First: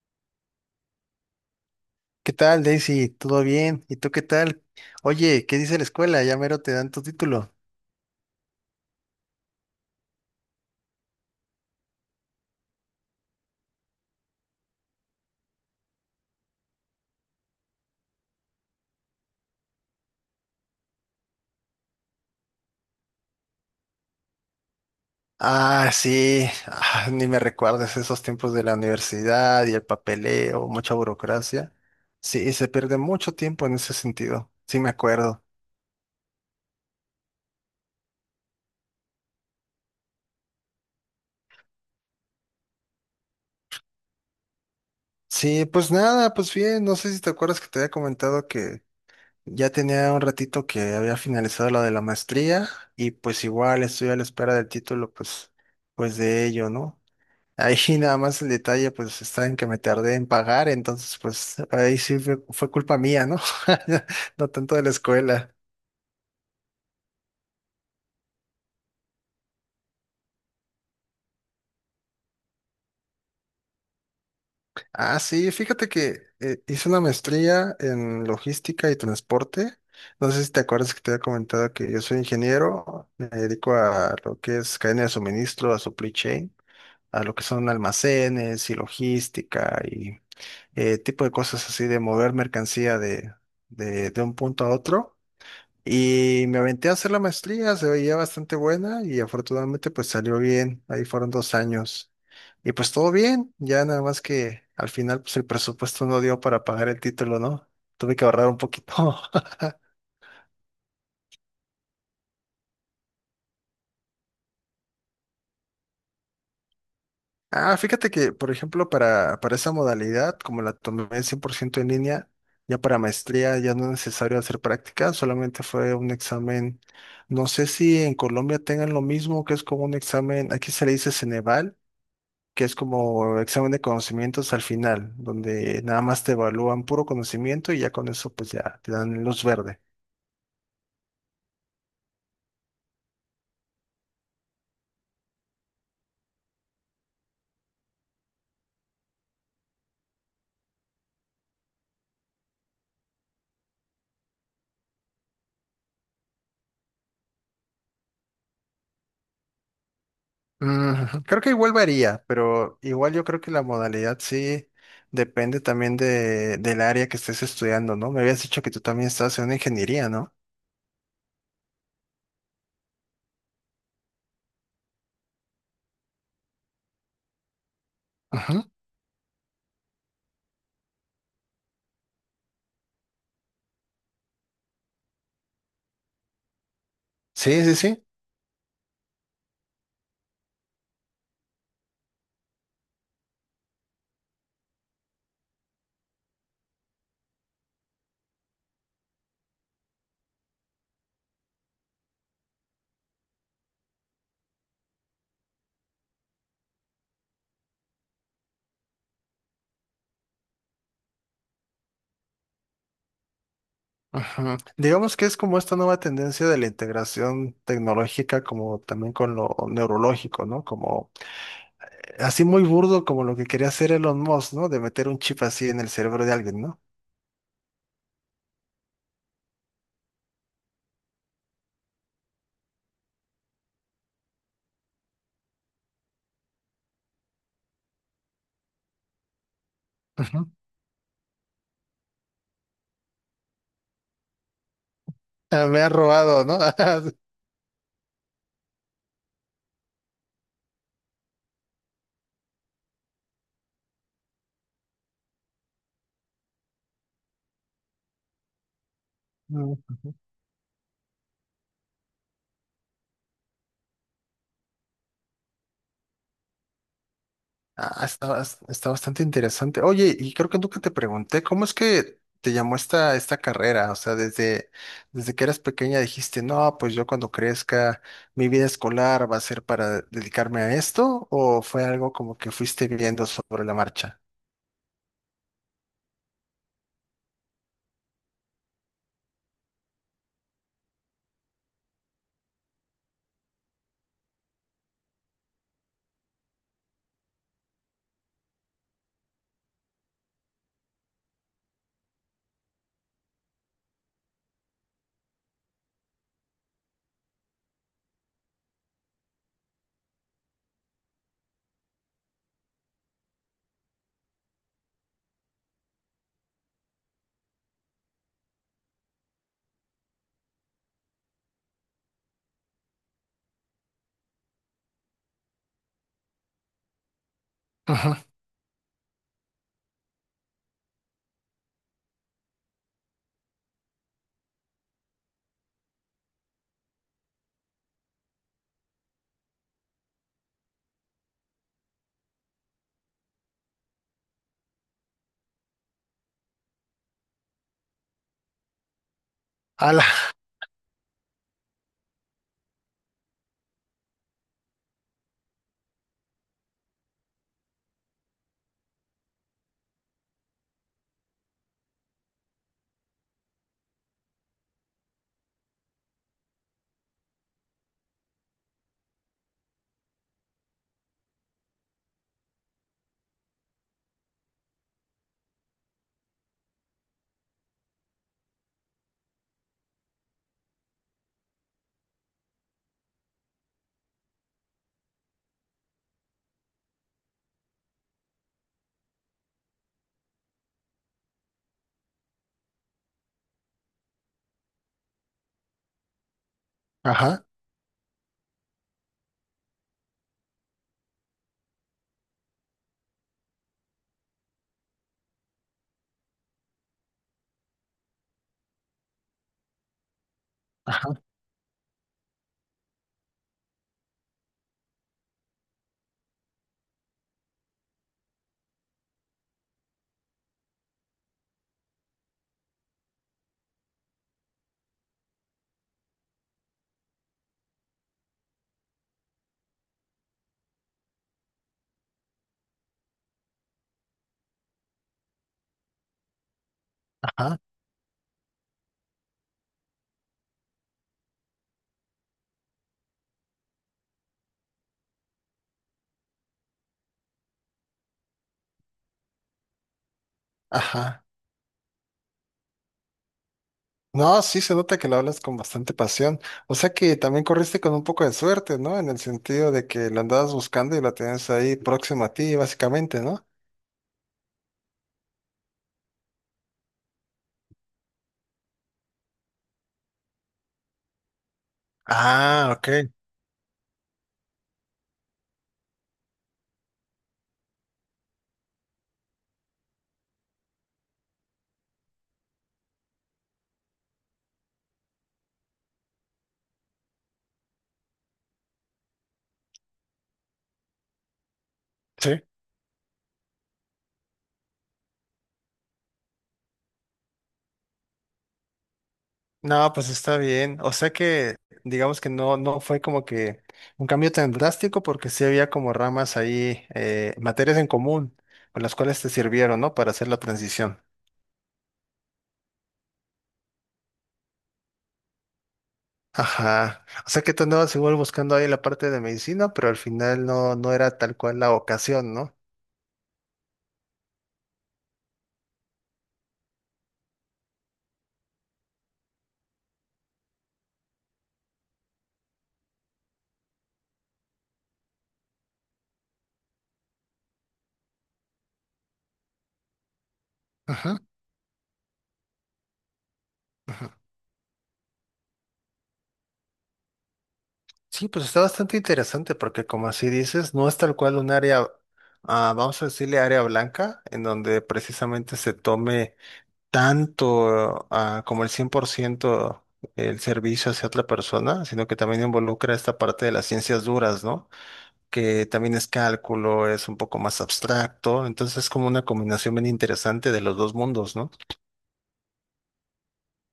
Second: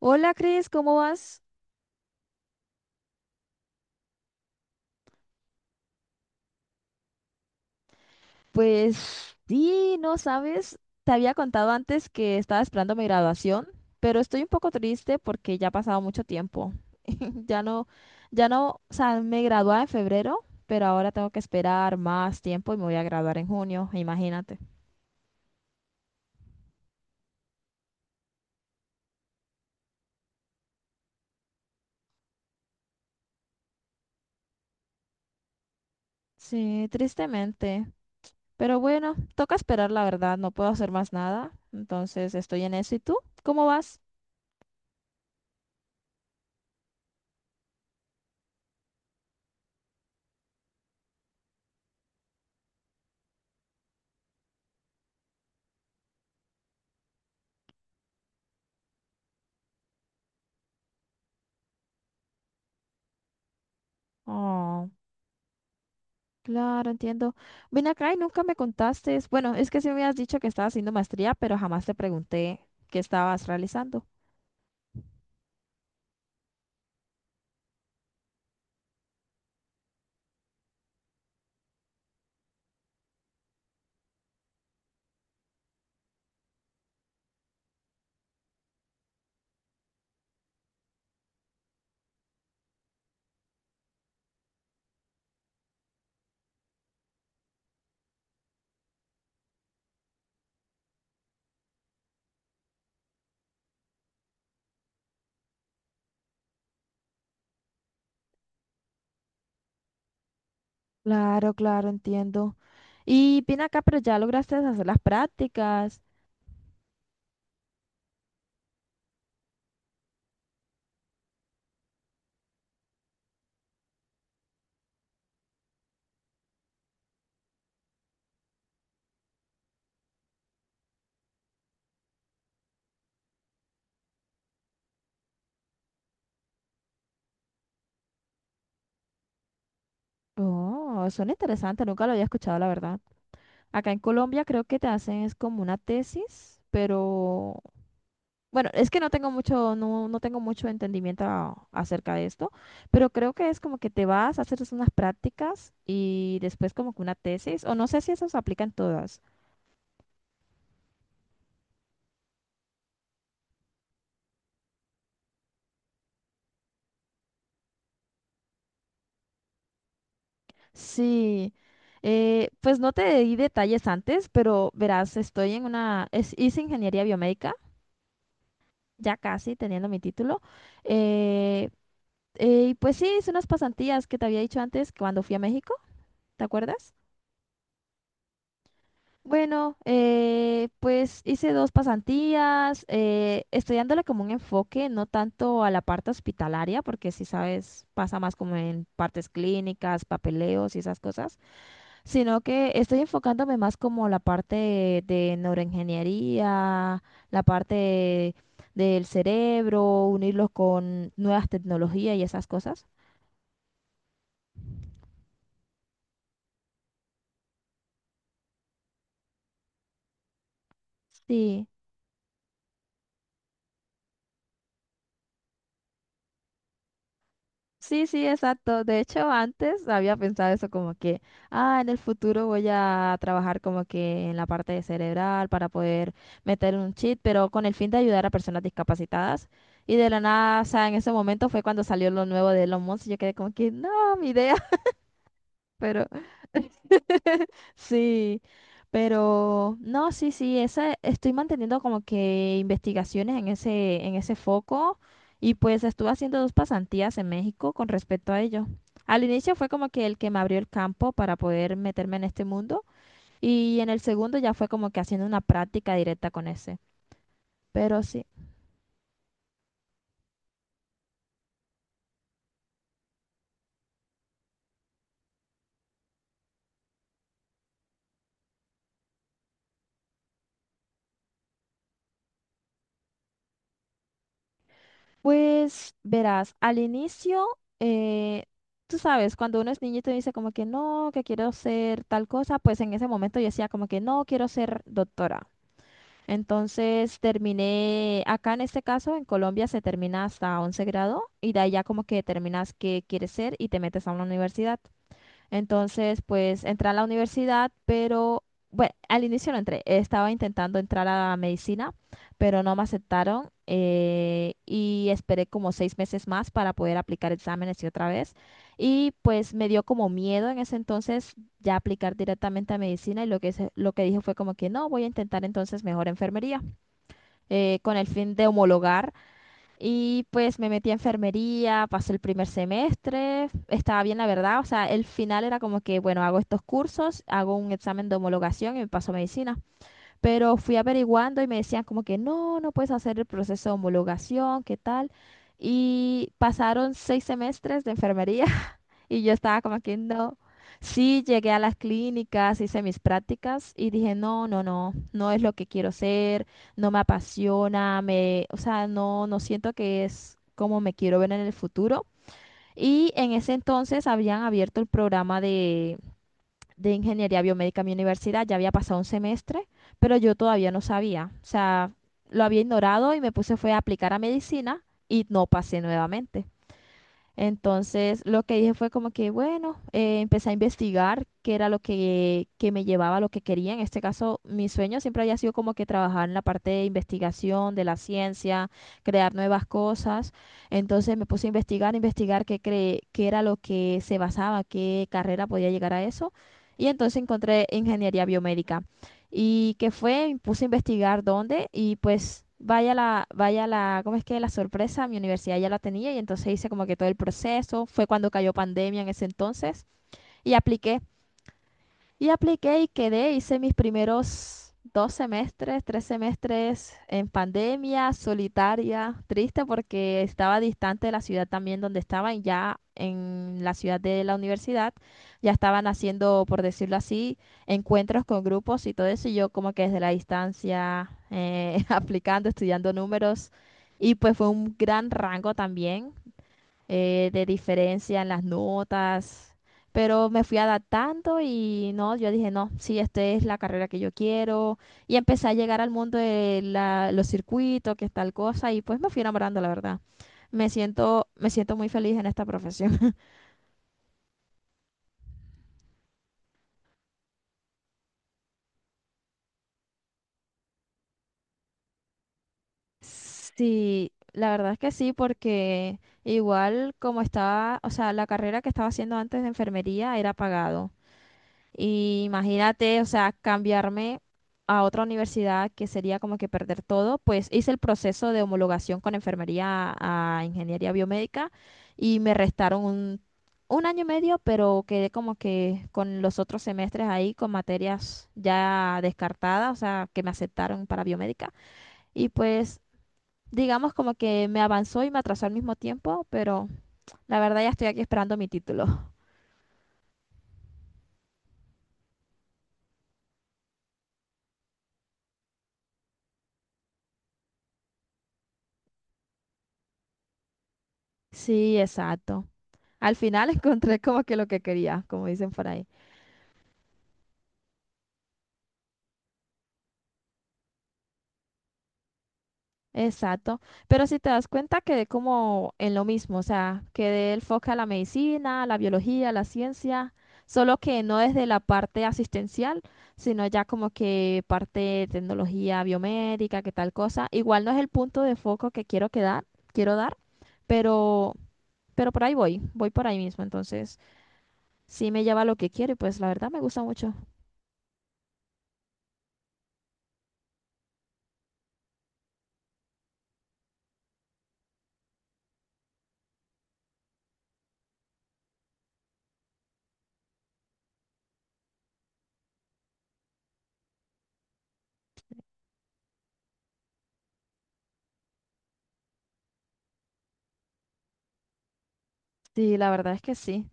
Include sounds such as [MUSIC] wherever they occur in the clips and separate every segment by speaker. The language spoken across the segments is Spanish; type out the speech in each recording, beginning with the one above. Speaker 1: Hola, Cris, ¿cómo vas?
Speaker 2: ¿Qué tal, Daisy? ¿Todo bien? ¿Y tú qué tal? Oye, ¿qué dice la escuela? Ya mero te dan tu título.
Speaker 1: Pues sí, no sabes, te había contado antes que estaba esperando mi graduación, pero estoy un poco triste porque ya ha pasado mucho tiempo. [LAUGHS] Ya no, ya no, o sea, me gradué en febrero, pero ahora tengo que esperar más tiempo y me voy a graduar en junio, imagínate.
Speaker 2: Ah, sí, ni me recuerdas esos tiempos de la universidad y el papeleo, mucha burocracia. Sí, se pierde mucho tiempo en ese sentido. Sí, me acuerdo.
Speaker 1: Sí, tristemente, pero bueno, toca esperar, la verdad, no puedo hacer más nada, entonces estoy en eso. ¿Y tú? ¿Cómo vas?
Speaker 2: Sí, pues nada, pues bien, no sé si te acuerdas que te había comentado que ya tenía un ratito que había finalizado la de la maestría y pues igual estoy a la espera del título, pues de ello, ¿no? Ahí [LAUGHS] nada más el detalle, pues está en que me tardé en pagar, entonces pues ahí sí fue culpa mía, ¿no? [LAUGHS] No tanto de la escuela.
Speaker 1: Claro, entiendo. Ven acá y nunca me contaste. Bueno, es que sí me habías dicho que estabas haciendo maestría, pero jamás te pregunté qué estabas realizando.
Speaker 2: Ah, sí, fíjate que hice una maestría en logística y transporte. No sé si te acuerdas que te había comentado que yo soy ingeniero, me dedico a lo que es cadena de suministro, a supply chain, a lo que son almacenes y logística y tipo de cosas así de mover mercancía de un punto a otro. Y me aventé a hacer la maestría, se veía bastante buena y afortunadamente pues salió bien, ahí fueron 2 años. Y pues todo bien, ya nada más que al final pues el presupuesto no dio para pagar el título, ¿no? Tuve que ahorrar un poquito. [LAUGHS]
Speaker 1: Claro, claro, entiendo. Y ven acá, pero ya lograste hacer las prácticas.
Speaker 2: Ah, fíjate que, por ejemplo, para esa modalidad, como la tomé 100% en línea, ya para maestría ya no es necesario hacer práctica, solamente fue un examen, no sé si en Colombia tengan lo mismo, que es como un examen, aquí se le dice Ceneval, que es como examen de conocimientos al final, donde nada más te evalúan puro conocimiento y ya con eso pues ya te dan luz verde.
Speaker 1: Oh, son interesantes, nunca lo había escuchado, la verdad. Acá en Colombia creo que te hacen es como una tesis, pero bueno, es que no tengo mucho, no, no tengo mucho entendimiento acerca de esto, pero creo que es como que te vas a hacer unas prácticas y después como que una tesis, o no sé si eso se aplica en todas.
Speaker 2: Creo que igual varía, pero igual yo creo que la modalidad sí depende también de, del área que estés estudiando, ¿no? Me habías dicho que tú también estás en una ingeniería, ¿no?
Speaker 1: Sí, pues no te di detalles antes, pero verás, estoy en una, es, hice ingeniería biomédica,
Speaker 2: Ujú.
Speaker 1: ya casi teniendo mi título, eh, y pues sí, hice unas pasantías que te había dicho antes cuando fui a México, ¿te acuerdas?
Speaker 2: Sí, sí, sí.
Speaker 1: Bueno, pues hice dos pasantías, estudiándole como un enfoque, no tanto a la parte hospitalaria, porque si sabes, pasa más como en partes clínicas, papeleos y esas cosas, sino que estoy enfocándome más como la parte de neuroingeniería, la parte del cerebro, unirlo con nuevas tecnologías y esas cosas.
Speaker 2: Ujú. Digamos que es como esta nueva tendencia de la integración tecnológica, como también con lo neurológico, ¿no? Como
Speaker 1: Sí.
Speaker 2: Así muy burdo como lo que quería hacer Elon Musk, ¿no? De meter un chip así en el cerebro de alguien, ¿no?
Speaker 1: Sí, sí, exacto. De hecho, antes había pensado eso como que, ah, en el futuro voy a trabajar como que en la parte de cerebral para poder meter un chip, pero con el fin de ayudar a personas discapacitadas. Y de la
Speaker 2: Ujú.
Speaker 1: nada, o sea, en ese momento fue cuando salió lo nuevo de Elon Musk y yo quedé como que, no, mi idea, [LAUGHS]
Speaker 2: Ah, me ha
Speaker 1: pero...
Speaker 2: robado, ¿no? [LAUGHS]
Speaker 1: [LAUGHS] Sí, pero no, sí, sí, esa, estoy manteniendo como que investigaciones en ese foco y pues estuve haciendo dos pasantías en México con respecto a ello. Al inicio fue
Speaker 2: Mm,
Speaker 1: como que
Speaker 2: ujú.
Speaker 1: el que me abrió el campo para poder meterme en este mundo y en el segundo ya fue como que haciendo una práctica directa con ese. Pero
Speaker 2: Ah,
Speaker 1: sí.
Speaker 2: está bastante interesante. Oye, y creo que nunca te pregunté, ¿cómo es que te llamó esta carrera? O sea, desde que eras pequeña dijiste, no, pues yo cuando crezca, mi vida escolar va a ser para dedicarme a esto, ¿o fue algo como que fuiste viendo sobre la marcha?
Speaker 1: Pues verás, al inicio, eh, tú sabes, cuando uno es niño y te dice como que no, que quiero ser tal cosa, pues en ese momento yo decía como que no, quiero ser doctora. Entonces terminé, acá en este caso, en Colombia se termina hasta 11 grado y de ahí ya como que determinas qué quieres ser y te metes a una universidad. Entonces, pues entré a la universidad, pero bueno, al inicio no entré. Estaba intentando entrar a medicina, pero no me aceptaron y esperé como seis meses más para poder aplicar exámenes y otra vez. Y pues me dio como miedo en ese entonces ya aplicar directamente a medicina y lo que, lo que dije fue como que no, voy a intentar entonces mejor enfermería con el
Speaker 2: Ajá.
Speaker 1: fin de homologar. Y pues me metí a enfermería, pasé el primer semestre, estaba bien la verdad, o sea, el final era como que, bueno, hago estos cursos, hago un examen de homologación y me paso a medicina. Pero fui averiguando y me decían como que no, no puedes hacer el proceso de homologación, ¿qué tal? Y pasaron seis semestres de enfermería y yo estaba como que
Speaker 2: Ala.
Speaker 1: no. Sí, llegué a las clínicas, hice mis prácticas y dije, no, no, no, no es lo que quiero ser, no me apasiona, me, o sea, no, no siento que es como me quiero ver en el futuro. Y en ese entonces habían abierto el programa de ingeniería biomédica en mi universidad, ya había pasado un semestre, pero yo todavía no sabía, o sea, lo había ignorado y me puse fue a aplicar a medicina y no pasé nuevamente. Entonces, lo que dije fue como que, bueno, empecé a investigar qué era lo que me llevaba a lo que quería. En este caso, mi sueño siempre había sido como que trabajar en la parte de investigación, de la ciencia, crear nuevas cosas. Entonces, me puse a investigar, investigar qué, qué era lo que se basaba, qué carrera podía llegar a eso. Y entonces
Speaker 2: Ajá,
Speaker 1: encontré ingeniería biomédica y que fue, me puse a investigar dónde y pues vaya la, ¿cómo es que la sorpresa? Mi universidad ya la tenía y entonces hice como que todo el proceso, fue cuando cayó pandemia en ese entonces y apliqué.
Speaker 2: ajá,
Speaker 1: Y apliqué y quedé, hice mis primeros dos semestres, tres semestres en pandemia, solitaria, triste porque estaba distante de la ciudad también donde estaba y ya en la ciudad de la universidad ya estaban haciendo, por decirlo así, encuentros con grupos y todo eso y yo como que desde la distancia [LAUGHS] aplicando, estudiando números y pues fue un gran rango también de
Speaker 2: ajá,
Speaker 1: diferencia en las notas, pero me fui adaptando y no, yo dije, no, sí, esta es la carrera que yo quiero y empecé a llegar al mundo de los circuitos, que es tal cosa y pues me fui enamorando, la verdad.
Speaker 2: ajá.
Speaker 1: Me siento muy feliz en esta profesión.
Speaker 2: No, sí se nota que lo hablas con bastante pasión. O sea que también corriste con un poco de suerte, ¿no? En el sentido de que la andabas buscando y la tenías ahí próxima a ti,
Speaker 1: [LAUGHS]
Speaker 2: básicamente, ¿no?
Speaker 1: Sí, la verdad es que sí, porque igual como estaba, o sea, la carrera que estaba haciendo antes de enfermería era pagado. Y
Speaker 2: Ah, ok.
Speaker 1: imagínate, o sea, cambiarme a otra universidad que sería como que perder todo, pues hice el proceso de homologación con enfermería a ingeniería biomédica y me restaron un año y medio, pero quedé como que con los otros semestres ahí con materias ya descartadas, o sea, que me aceptaron para biomédica. Y
Speaker 2: Sí.
Speaker 1: pues digamos como que me avanzó y me atrasó al mismo tiempo, pero la verdad ya estoy aquí esperando mi título. [LAUGHS]
Speaker 2: No, pues está bien. O sea que digamos que no, no fue como que un cambio tan drástico porque sí había como ramas ahí, materias en común con las cuales te sirvieron, ¿no? Para hacer la transición.
Speaker 1: Sí, exacto. Al final [LAUGHS] encontré como que lo que quería, como dicen por ahí.
Speaker 2: Ajá. O sea que tú andabas igual buscando ahí la parte de medicina, pero al final no, no era tal cual la ocasión, ¿no?
Speaker 1: Exacto. Pero si te das cuenta, quedé como en lo mismo, o sea, quedé el foco a la medicina, a la biología, a la ciencia, solo que no desde la parte asistencial, sino ya como que parte de tecnología biomédica, que tal cosa. Igual no es el punto de foco que quiero quedar, quiero dar,
Speaker 2: Ajá.
Speaker 1: pero, pero por ahí voy, voy por ahí mismo. Entonces,
Speaker 2: Ujú.
Speaker 1: sí me lleva a lo que quiero y pues la verdad me gusta mucho.
Speaker 2: Sí, pues está bastante interesante porque como así dices, no es tal cual un área, vamos a decirle área blanca, en donde precisamente se tome tanto como el 100% el servicio hacia otra persona, sino que también involucra esta parte de las ciencias duras, ¿no? Que también es cálculo, es un poco más abstracto, entonces es como una combinación bien interesante de los dos mundos, ¿no?
Speaker 1: Sí, la verdad es que sí.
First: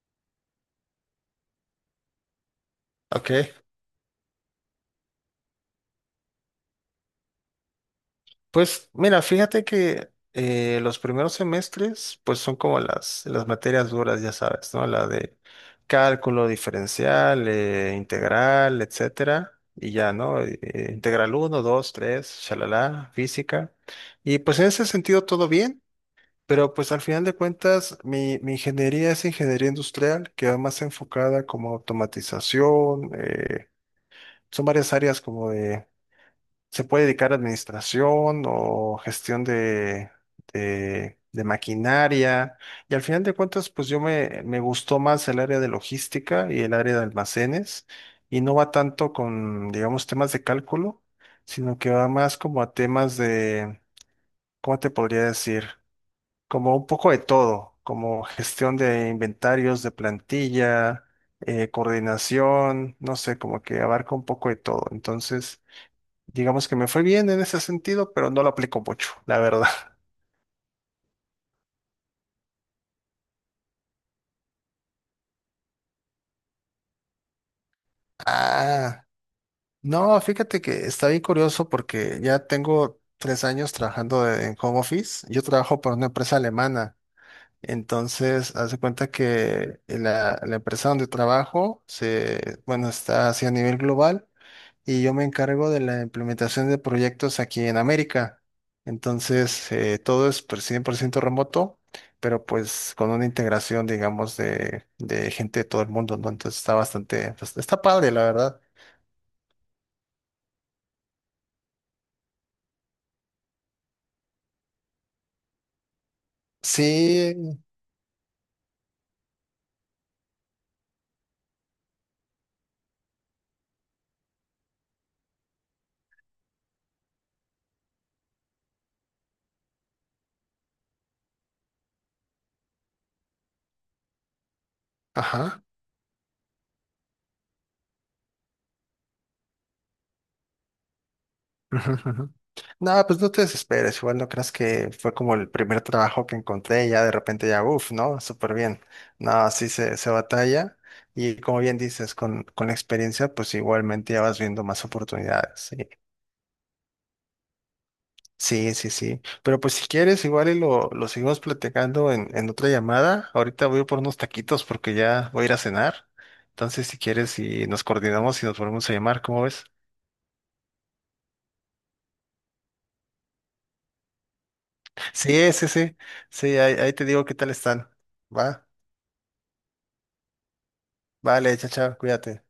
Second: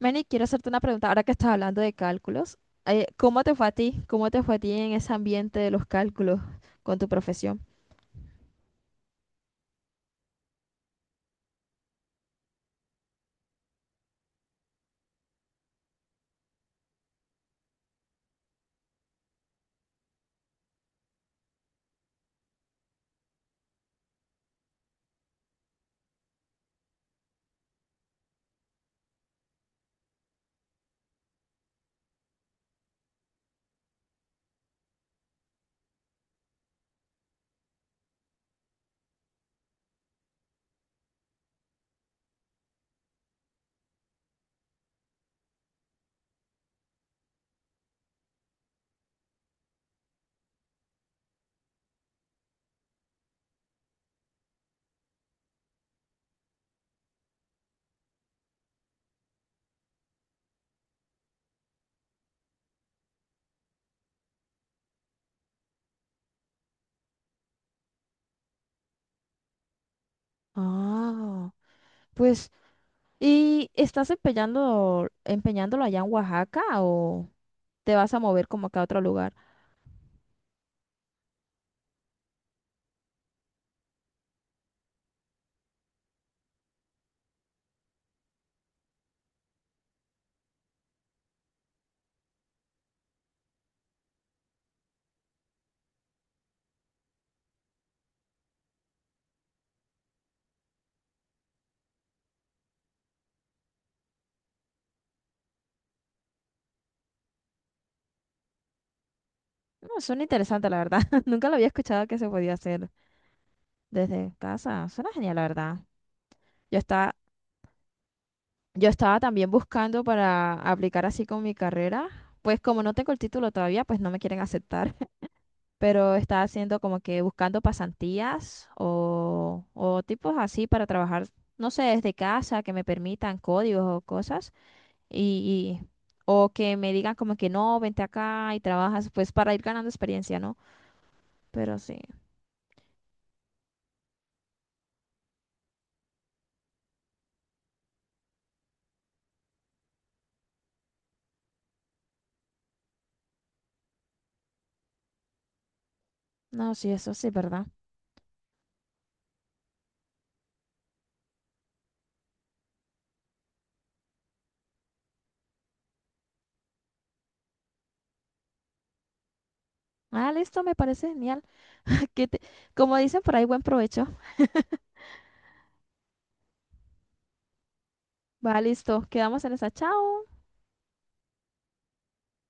Speaker 1: Manny, quiero hacerte una pregunta ahora que estás hablando de cálculos. ¿Cómo te
Speaker 2: Ok.
Speaker 1: fue a ti? ¿Cómo te fue a ti en ese ambiente de los cálculos con tu profesión?
Speaker 2: Pues mira, fíjate que los primeros semestres pues son como las materias duras, ya sabes, ¿no? La de cálculo diferencial, integral, etcétera, y ya, ¿no? Integral uno, 2, 3, shalala, física. Y pues en ese sentido todo bien, pero pues al final de cuentas mi ingeniería es ingeniería industrial, que va más enfocada como automatización, son varias áreas como de se puede dedicar a administración o gestión de maquinaria. Y al final de cuentas, pues yo me gustó más el área de logística y el área de almacenes. Y no va tanto con, digamos, temas de cálculo, sino que va más como a temas de, ¿cómo te podría decir? Como un poco de todo, como gestión de inventarios, de plantilla, coordinación, no sé, como que abarca un poco de todo. Entonces, digamos que me fue bien en ese sentido, pero no lo aplico mucho, la verdad. [LAUGHS]
Speaker 1: Ah, pues, ¿y estás empeñando, empeñándolo allá en Oaxaca o te vas a mover como que a otro
Speaker 2: Ah,
Speaker 1: lugar?
Speaker 2: no, fíjate que está bien curioso porque ya tengo 3 años trabajando en home office. Yo trabajo para una empresa alemana. Entonces, hace cuenta que la empresa donde trabajo se, bueno, está así a nivel global y yo me encargo de la implementación de proyectos aquí en América. Entonces, todo es pues, 100% remoto, pero pues con una integración, digamos, de gente de todo el mundo, ¿no? Entonces está bastante, pues, está padre, la verdad.
Speaker 1: No, suena interesante, la verdad. [LAUGHS] Nunca lo había escuchado que se podía hacer desde casa. Suena genial, la verdad. Yo estaba,
Speaker 2: Sí,
Speaker 1: yo estaba también buscando para aplicar así con mi carrera. Pues como no tengo el título todavía, pues no me quieren aceptar. [LAUGHS] Pero estaba haciendo como que buscando pasantías o tipos así para trabajar, no sé, desde casa, que me permitan códigos o cosas.
Speaker 2: ajá.
Speaker 1: Y, y- o que me digan como que no, vente acá y trabajas, pues para ir ganando experiencia, ¿no? Pero
Speaker 2: Ujú,
Speaker 1: sí,
Speaker 2: ujú. No, pues no te desesperes, igual no creas que fue como el primer trabajo que encontré y ya de repente ya, uff, ¿no? Súper bien. No, sí se batalla y como bien dices, con la experiencia, pues igualmente ya vas viendo más oportunidades.
Speaker 1: no, sí, eso sí, ¿verdad?
Speaker 2: Sí, sí, sí. Sí. Pero pues si quieres, igual y lo seguimos platicando en otra llamada. Ahorita voy por unos taquitos porque ya voy a ir a cenar. Entonces, si quieres, y nos coordinamos y nos volvemos a llamar, ¿cómo ves?
Speaker 1: Ah, listo, me parece genial. [LAUGHS] Que te- como dicen por ahí, buen provecho.
Speaker 2: Sí, sí, sí. Sí, ahí te digo qué tal están.
Speaker 1: Va,
Speaker 2: Va.
Speaker 1: listo, quedamos en esa. Chao.
Speaker 2: Vale, chao, chao, cuídate.